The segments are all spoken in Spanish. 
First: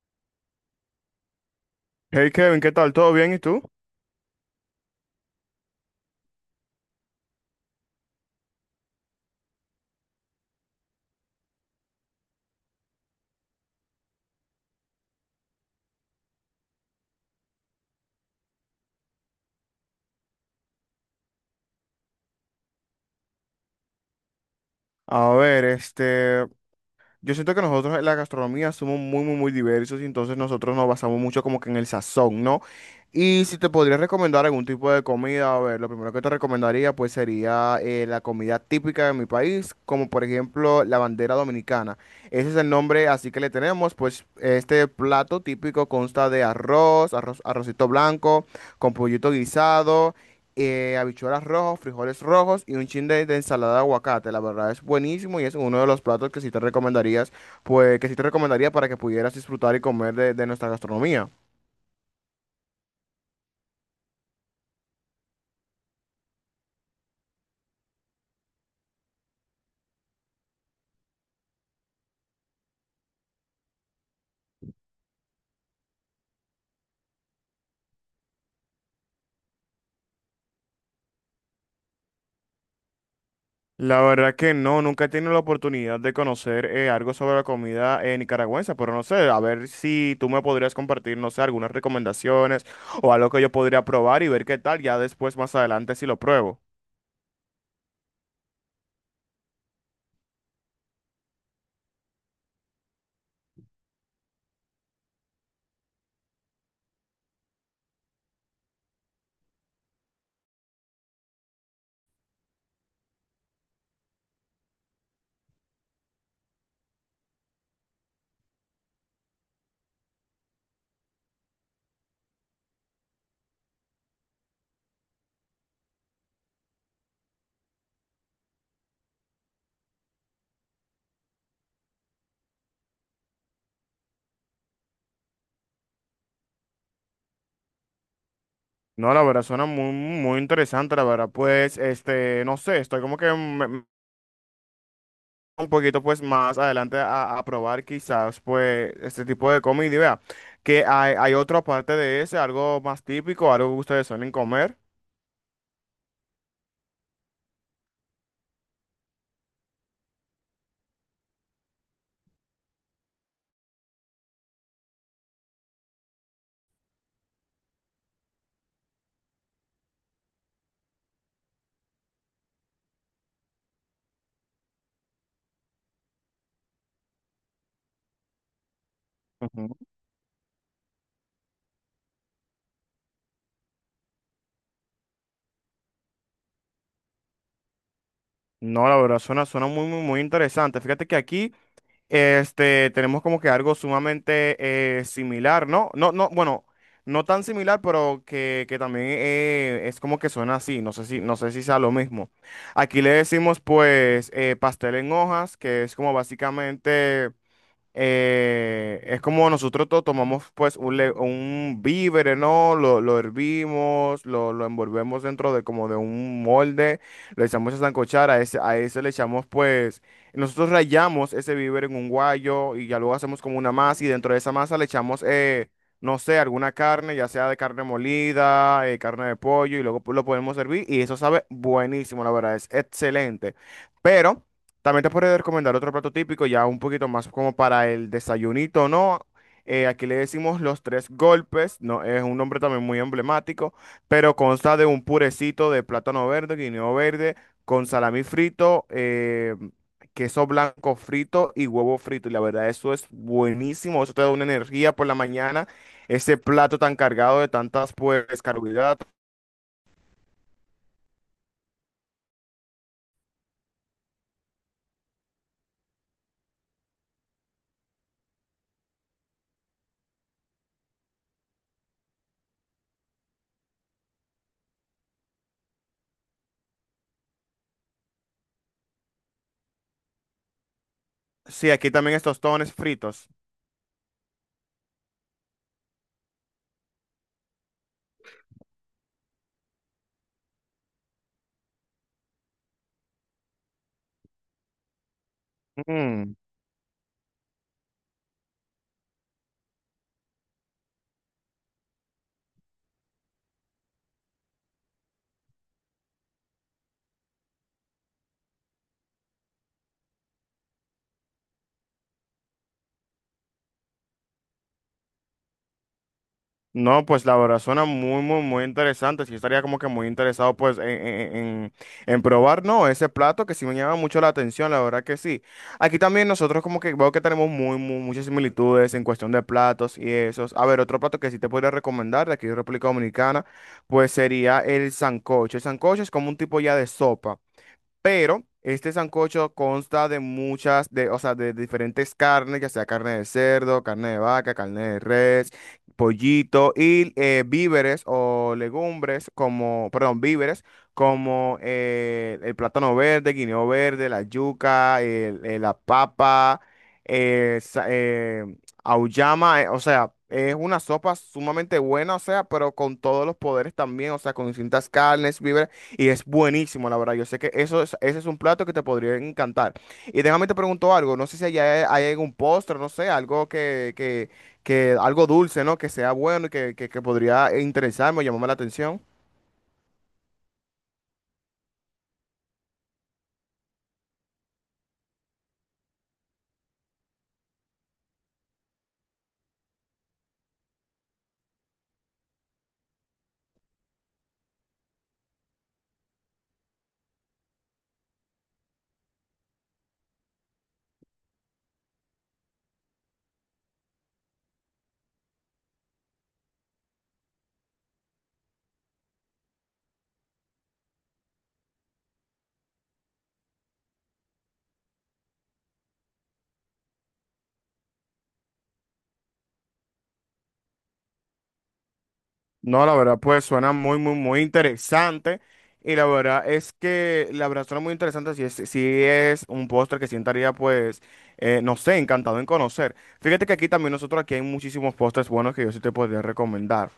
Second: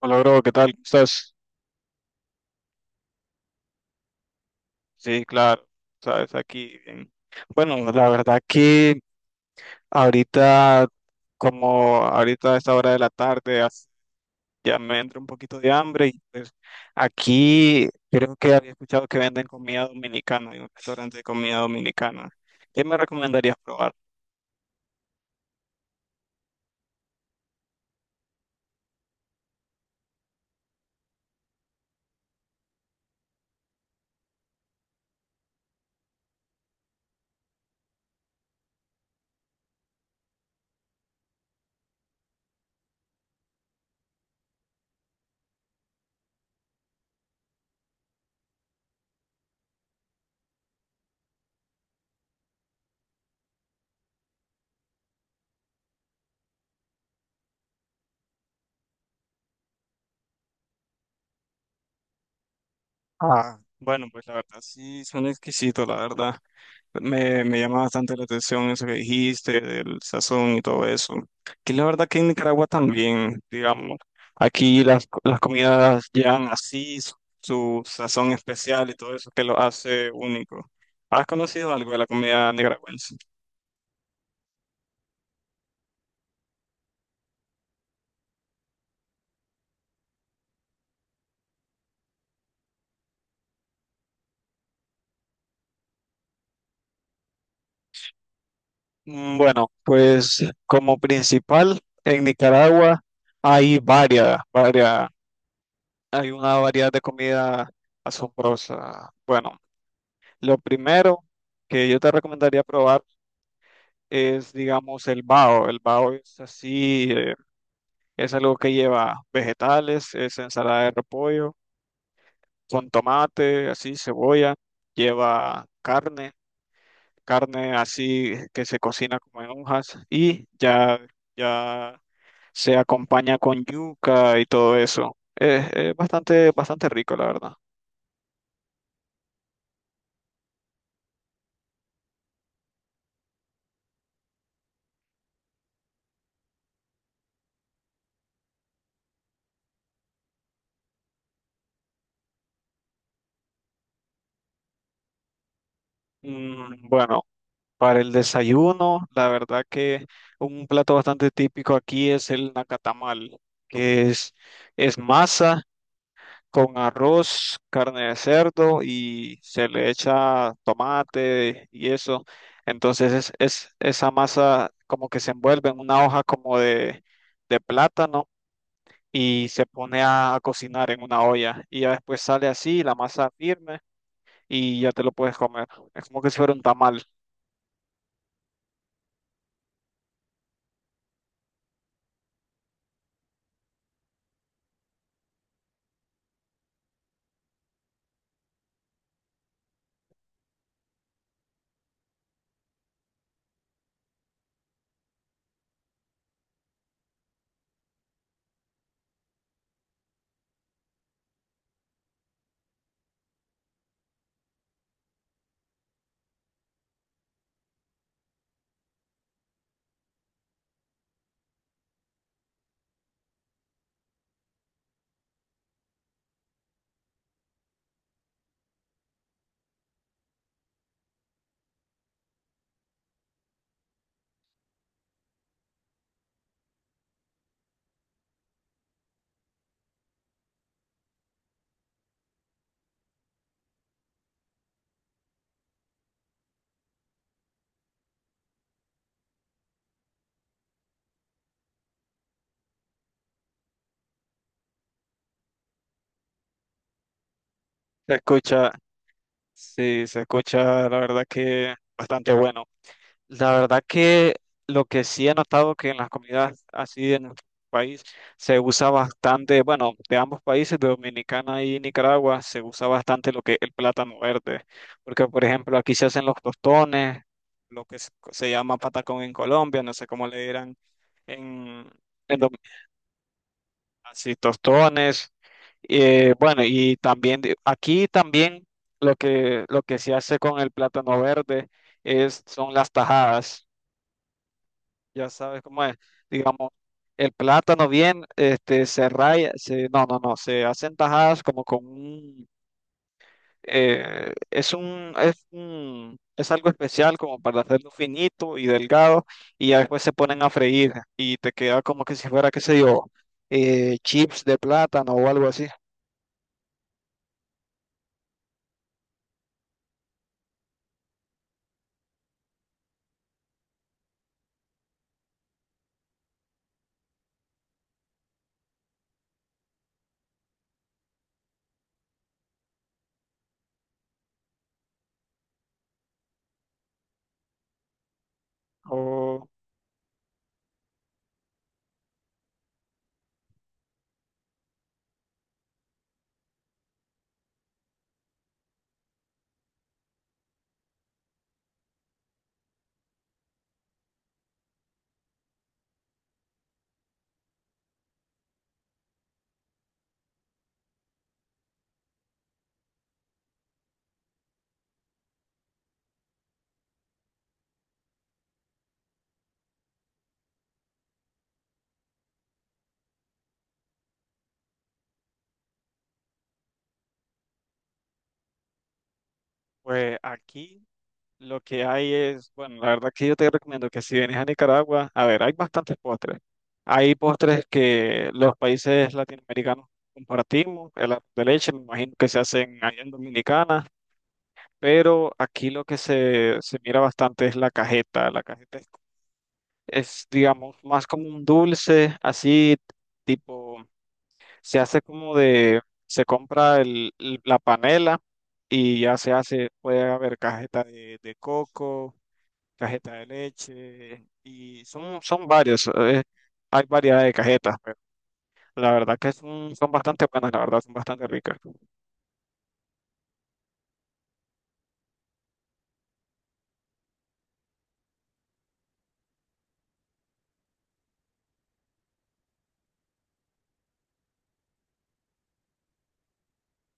Hola, bro, ¿qué tal? ¿Cómo estás? Hey Kevin, ¿qué tal? ¿Todo bien? ¿Y tú? Sí, claro, sabes, aquí bien. Bueno, la verdad que ahorita, como ahorita a esta hora de la tarde, ya me entra un poquito de hambre y pues aquí creo que había escuchado que venden comida dominicana, hay un restaurante de comida dominicana. ¿Qué me recomendarías probar? A ver, este, yo siento que nosotros en la gastronomía somos muy, muy, muy diversos y entonces nosotros nos basamos mucho como que en el sazón, ¿no? Y si te podría recomendar algún tipo de comida, a ver, lo primero que te recomendaría pues sería la comida típica de mi país, como por ejemplo la bandera dominicana. Ese es el nombre así que le tenemos, pues este plato típico consta de arrocito blanco, con pollito guisado. Habichuelas rojas, frijoles rojos y un chin de ensalada de aguacate. La verdad es buenísimo y es uno de los platos que sí te recomendarías, pues que sí te recomendaría para que pudieras disfrutar y comer de nuestra gastronomía. Ah, bueno, pues la verdad sí, son exquisitos, la verdad. Me llama bastante la atención eso que dijiste, del sazón y todo eso. Que la verdad que en Nicaragua también, digamos, aquí las comidas llevan así su, su sazón especial y todo eso que lo hace único. ¿Has conocido algo de la comida nicaragüense? La verdad que no, nunca he tenido la oportunidad de conocer algo sobre la comida nicaragüense, pero no sé, a ver si tú me podrías compartir, no sé, algunas recomendaciones o algo que yo podría probar y ver qué tal, ya después más adelante si lo pruebo. Mm, bueno, pues como principal en Nicaragua hay varias, hay una variedad de comida asombrosa. Bueno, lo primero que yo te recomendaría probar es, digamos, el bao. El bao es así, es algo que lleva vegetales, es ensalada de repollo, con tomate, así, cebolla, lleva carne, carne así que se cocina como en hojas y ya se acompaña con yuca y todo eso. Es bastante, bastante rico, la verdad. No, la verdad suena muy, muy interesante, la verdad, pues, este, no sé, estoy como que me, un poquito pues más adelante a probar quizás pues este tipo de comida y vea que hay otra parte de ese, algo más típico, algo que ustedes suelen comer. Mm, bueno. Para el desayuno, la verdad que un plato bastante típico aquí es el nacatamal, que es masa con arroz, carne de cerdo y se le echa tomate y eso. Entonces es, esa masa como que se envuelve en una hoja como de plátano y se Ujú. pone a cocinar en una olla. Y ya después sale así, la masa firme y ya te lo puedes comer. Es como que si fuera un tamal. No, la verdad suena, suena muy, muy, muy interesante. Fíjate que aquí este, tenemos como que algo sumamente similar, ¿no? No, no, bueno, no tan similar, pero que, también es como que suena así. No sé si, no sé si sea lo mismo. Aquí le decimos pues pastel en hojas, que es como básicamente... es como nosotros tomamos pues un, un víver, ¿no? Lo hervimos, lo envolvemos dentro de como de un molde, lo echamos a sancochar, a ese le echamos pues, nosotros rayamos ese víver en un guayo y ya luego hacemos como una masa y dentro de esa masa le echamos, no sé, alguna carne, ya sea de carne molida, carne de pollo y luego pues, lo podemos servir y eso sabe buenísimo, la verdad, es excelente. Pero... también te podría recomendar otro plato típico, ya un poquito más como para el desayunito, ¿no? Aquí le decimos los tres golpes, ¿no? Es un nombre también muy emblemático, pero consta de un purecito de plátano verde, guineo verde, con salami frito, queso blanco frito y huevo frito. Y la verdad, eso es buenísimo, eso te da una energía por la mañana, ese plato tan cargado de tantas, Se pues, escucha, carbohidratos. sí, se escucha, la verdad que bastante bueno. La verdad que lo que sí he notado que en las comunidades así en nuestro país se usa bastante, bueno, de ambos países, de Dominicana y Nicaragua, se usa bastante lo que es el plátano verde, porque por ejemplo aquí se hacen los tostones, lo que se llama patacón en Colombia, no sé cómo le dirán Sí, en, aquí también en estos tostones fritos. así, tostones. Bueno, y también aquí también lo que se hace con el plátano verde es, son las tajadas. Ya sabes cómo es. Mm. Digamos, el plátano bien, este, se raya, se, no, no, no, se hacen tajadas como con un, es un, es un, es algo especial como para hacerlo finito y delgado y ya después se ponen a freír y te queda como que si fuera, qué sé yo, chips de plátano o algo así. No, pues la verdad suena muy, muy, muy interesante. Sí estaría como que muy interesado pues en, en probar, ¿no? Ese plato que sí me llama mucho la atención, la verdad que sí. Aquí también nosotros como que veo que tenemos muy, muy, muchas similitudes en cuestión de platos y esos. A ver, otro plato que sí te podría recomendar de aquí de República Dominicana, pues sería el sancocho. El sancocho es como un tipo ya de sopa. Pero este Oh, sancocho consta de muchas, de, o sea, de diferentes carnes, ya sea carne de cerdo, carne de vaca, carne de res, pollito y víveres o legumbres como, perdón, víveres como el plátano verde, guineo verde, la yuca, la papa, eh, sa- eh, auyama, o sea, es una sopa sumamente buena, o sea, pero con todos los poderes también, o sea, con distintas carnes, víveres y es buenísimo, la verdad. Yo sé que ese es un plato que te podría encantar. Y déjame te pregunto algo, no sé si allá hay algún postre, no sé, algo que, que algo dulce, ¿no? Que sea bueno y que, que podría interesarme o llamarme la atención. pues aquí lo que hay es, bueno, la verdad que yo te recomiendo que si vienes a Nicaragua, a ver, hay bastantes postres. Hay postres que los países latinoamericanos compartimos, el arroz de leche, me imagino que se hacen allá en Dominicana, pero aquí lo que se mira bastante es la cajeta. La cajeta es, digamos, más como un dulce, así tipo. Se hace como de, se compra el, la panela y ya se hace, puede haber cajeta de coco, cajeta de leche y son, son varios, hay variedad de cajetas, pero la verdad que son, son bastante buenas, la verdad, son bastante ricas. No, la verdad, pues suena muy, muy, muy interesante. Y la verdad es que, la verdad suena muy interesante. Si es, si es un postre que sientaría, pues, no sé, encantado en conocer. Fíjate que aquí también nosotros, aquí hay muchísimos postres buenos que yo sí te podría recomendar.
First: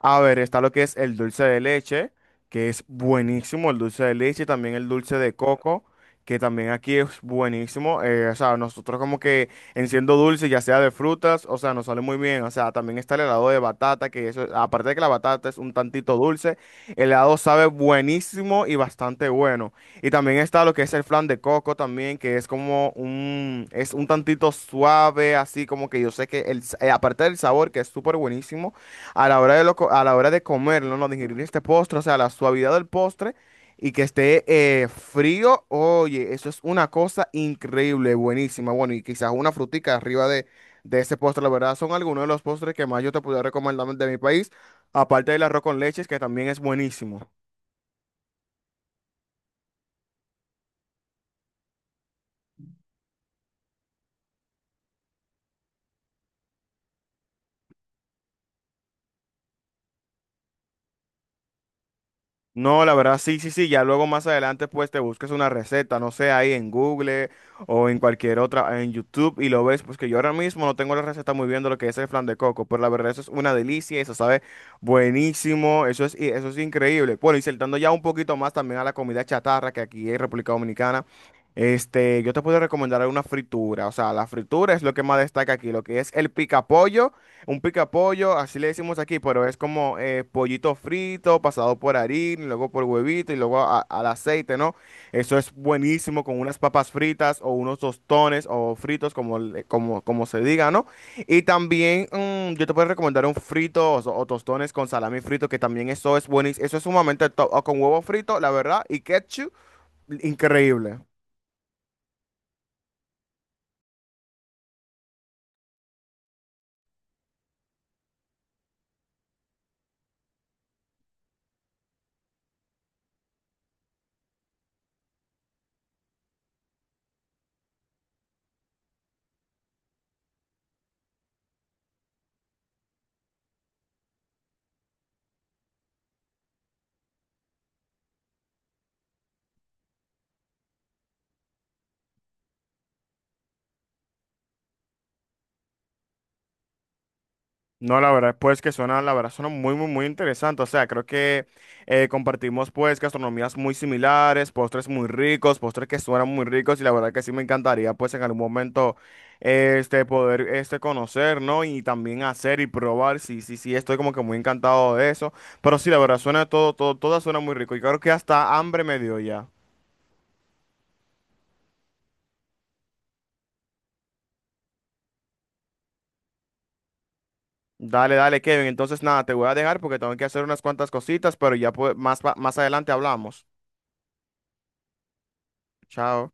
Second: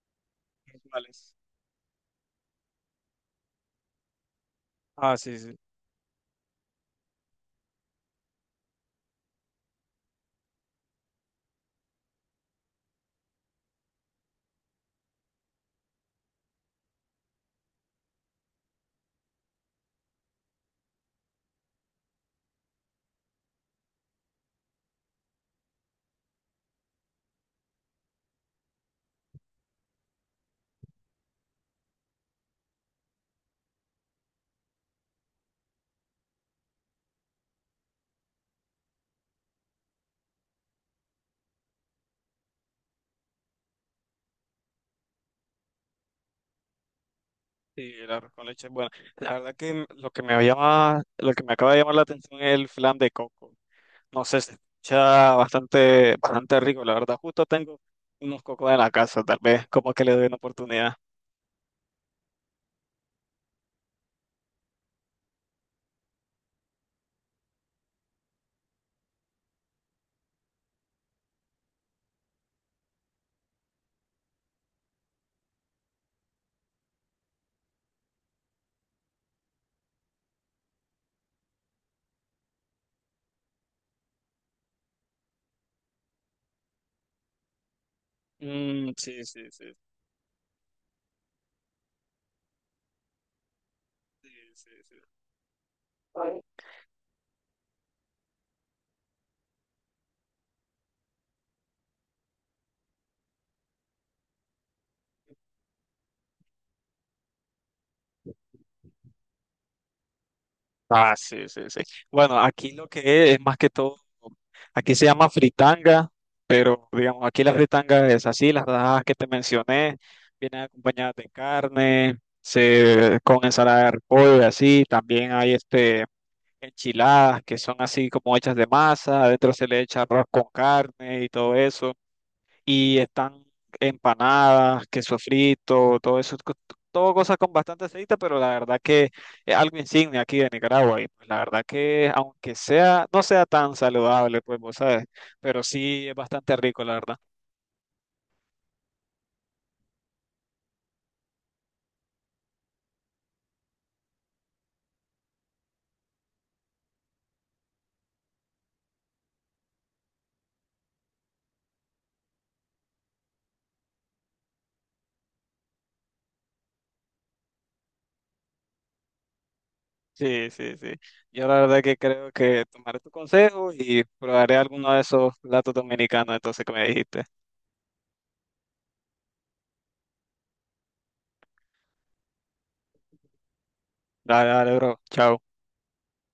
A ver, está lo que es el Vales. dulce de leche, que es buenísimo, el dulce de leche, y también el Ah, dulce de sí, sí. coco, que también aquí es buenísimo. O sea, nosotros como que en siendo dulce, ya sea de frutas, o sea, nos sale muy bien. O sea, también está el helado de batata, que eso, aparte de que la batata es un tantito dulce, el helado sabe buenísimo y bastante bueno. Y también está lo que es el flan de coco también, que es como un, es un tantito suave, así como que yo sé que el, aparte del sabor, que es súper buenísimo, a la hora de a la hora de comerlo, no digerir este postre, o sea, la suavidad del postre y que esté frío, oye, eso es una cosa increíble, buenísima. Bueno, y quizás una frutica arriba de ese postre, la verdad, son algunos de los postres que más yo te pudiera recomendar de mi país, aparte del arroz con leches, que también es buenísimo. Sí, el arroz con leche es bueno. La verdad que lo que me llama, lo que me acaba de llamar la atención es el flan de coco. No sé, se escucha bastante, bastante rico, la verdad. Justo tengo unos cocos en la casa, tal vez, como que le doy una oportunidad. No, la verdad, sí, sí, sí. Ya luego más adelante, pues te busques una receta, no sé, ahí en Google o en cualquier otra, en YouTube, y lo ves. Pues que yo ahora mismo no tengo la receta muy bien de lo que es el flan de coco, pero la verdad, eso es una delicia, eso sabe buenísimo, eso es, y eso es increíble. Bueno, y saltando ya un poquito más también a la comida chatarra que aquí en República Dominicana. Este, yo te puedo recomendar una fritura, o sea, la fritura es lo que más destaca aquí, lo que es el picapollo un pica pollo así le Mm, decimos aquí, sí, pero sí, es sí, como pollito frito, pasado por harina, y luego por huevito y luego al sí, aceite, sí, ¿no? sí. Eso es buenísimo con unas papas fritas o unos tostones o fritos, como, como, como se diga, ¿no? Y también yo te puedo recomendar un frito o, o tostones con salami frito, que también eso es buenísimo, eso es sumamente top, o con huevo frito, la verdad, y ketchup, increíble. Ah, sí, sí, sí. Bueno, aquí lo que es más que todo, aquí se llama fritanga, pero digamos, aquí la fritanga es así, las rajas que te mencioné, vienen acompañadas de carne, se, con ensalada de repollo y así, también hay este... enchiladas que son así como hechas de masa, adentro se le echa arroz con carne y todo eso, y están empanadas, queso frito, todo eso, todo cosas con bastante aceite, pero la verdad que es algo insignia aquí de Nicaragua, y pues la verdad que aunque sea, no sea tan saludable, pues vos sabes, pero sí es bastante rico, la verdad. No, la verdad, pues que suena, la verdad, suena muy, muy, muy interesante. O sea, creo que compartimos pues gastronomías muy similares, postres muy ricos, postres que suenan muy ricos y la verdad que sí me encantaría pues en algún momento este poder este conocer, ¿no? Y también hacer y probar. Sí, sí, sí, estoy como que muy encantado de eso. Pero sí, la verdad, suena todo, todo, todo suena muy rico y creo que hasta hambre me dio ya. Sí, sí, sí. Yo la verdad que creo que tomaré tu consejo y probaré alguno de esos platos dominicanos entonces que me dijiste. Dale, dale, Kevin. Entonces nada, te voy a dejar porque tengo que hacer unas cuantas cositas, pero ya pues, más, más adelante hablamos. Dale, dale, bro. Chao. Chao.